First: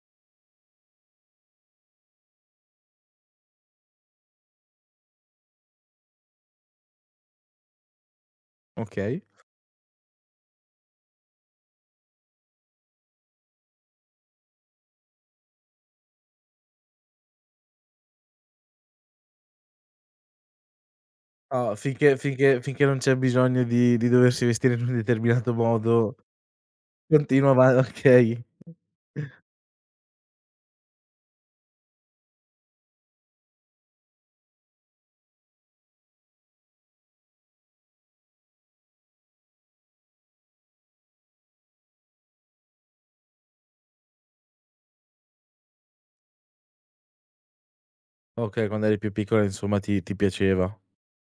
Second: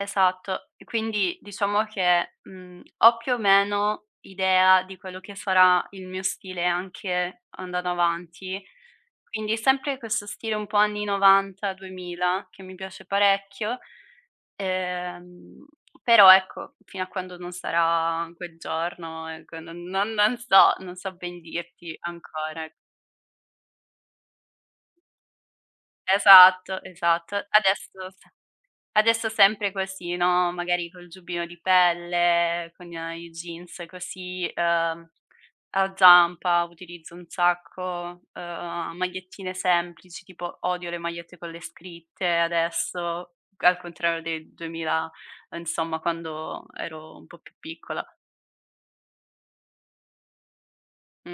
Esatto. E quindi diciamo che, mhmm, ho più o meno idea di quello che sarà il mio stile anche andando avanti. Okay. Quindi sempre questo stile un po' anni '90, 2000, che mi piace parecchio, ehm, però ecco, fino a quando non sarà quel giorno, ecco, no, non non so, non so ben Ah, dirti finché finché ancora, ec finché non c'è bisogno di di doversi vestire in un determinato modo, Esatto, esatto. continua va Adesso se okay. adesso sempre così, no, magari col giubbino di pelle, con i a i jeans così, uhm, a zampa, utilizzo un sacco, uhm, magliettine semplici, tipo odio le magliette con le scritte adesso, al contrario del 2000, uhm, insomma quando ero un po' più piccola. Okay, quando eri più piccola, insomma, ti ti piaceva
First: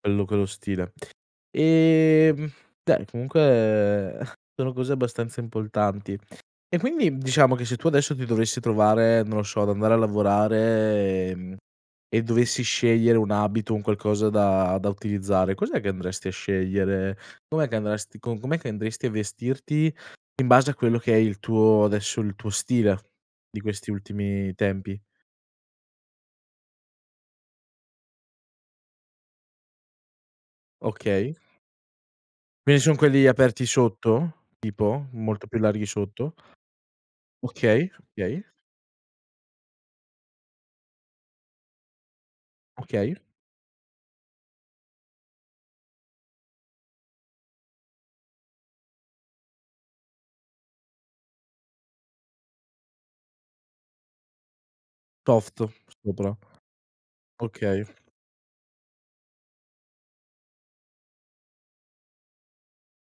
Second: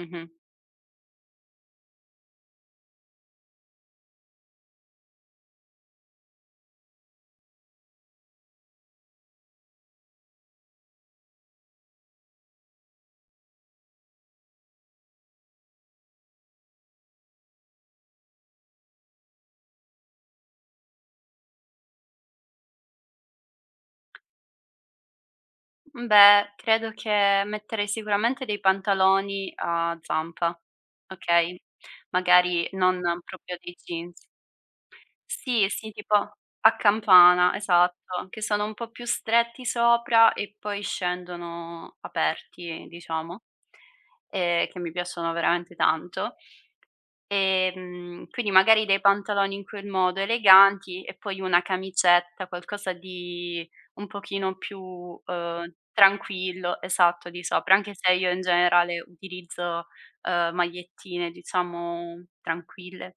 quello quello stile. Ehm, beh, comunque sono cose abbastanza importanti. E quindi diciamo che se tu adesso ti dovessi trovare, non lo so, ad andare a lavorare, ehm, e dovessi scegliere un abito, un qualcosa da da utilizzare, cos'è che andresti a scegliere? Com'è che andresti, co com'è che andresti a vestirti in base a quello che è il tuo adesso, il tuo stile di questi ultimi tempi? Uhm, beh, credo che metterei sicuramente dei pantaloni a zampa, Okay. okay, magari Quindi son non quelli proprio aperti dei jeans. sotto? Tipo? Molto più Sì, larghi sì, tipo sotto? a campana, Okay, esatto, che okay. sono un po' più stretti sopra e poi scendono aperti, Okay. diciamo, ehm, che mi piacciono veramente tanto. Ehm, quindi magari dei pantaloni in quel modo eleganti e poi una camicetta, qualcosa di un pochino più, Soft, uhm, sopra. tranquillo, esatto, di sopra, anche Okay. se io in generale utilizzo, uhm, magliettine, diciamo, tranquille.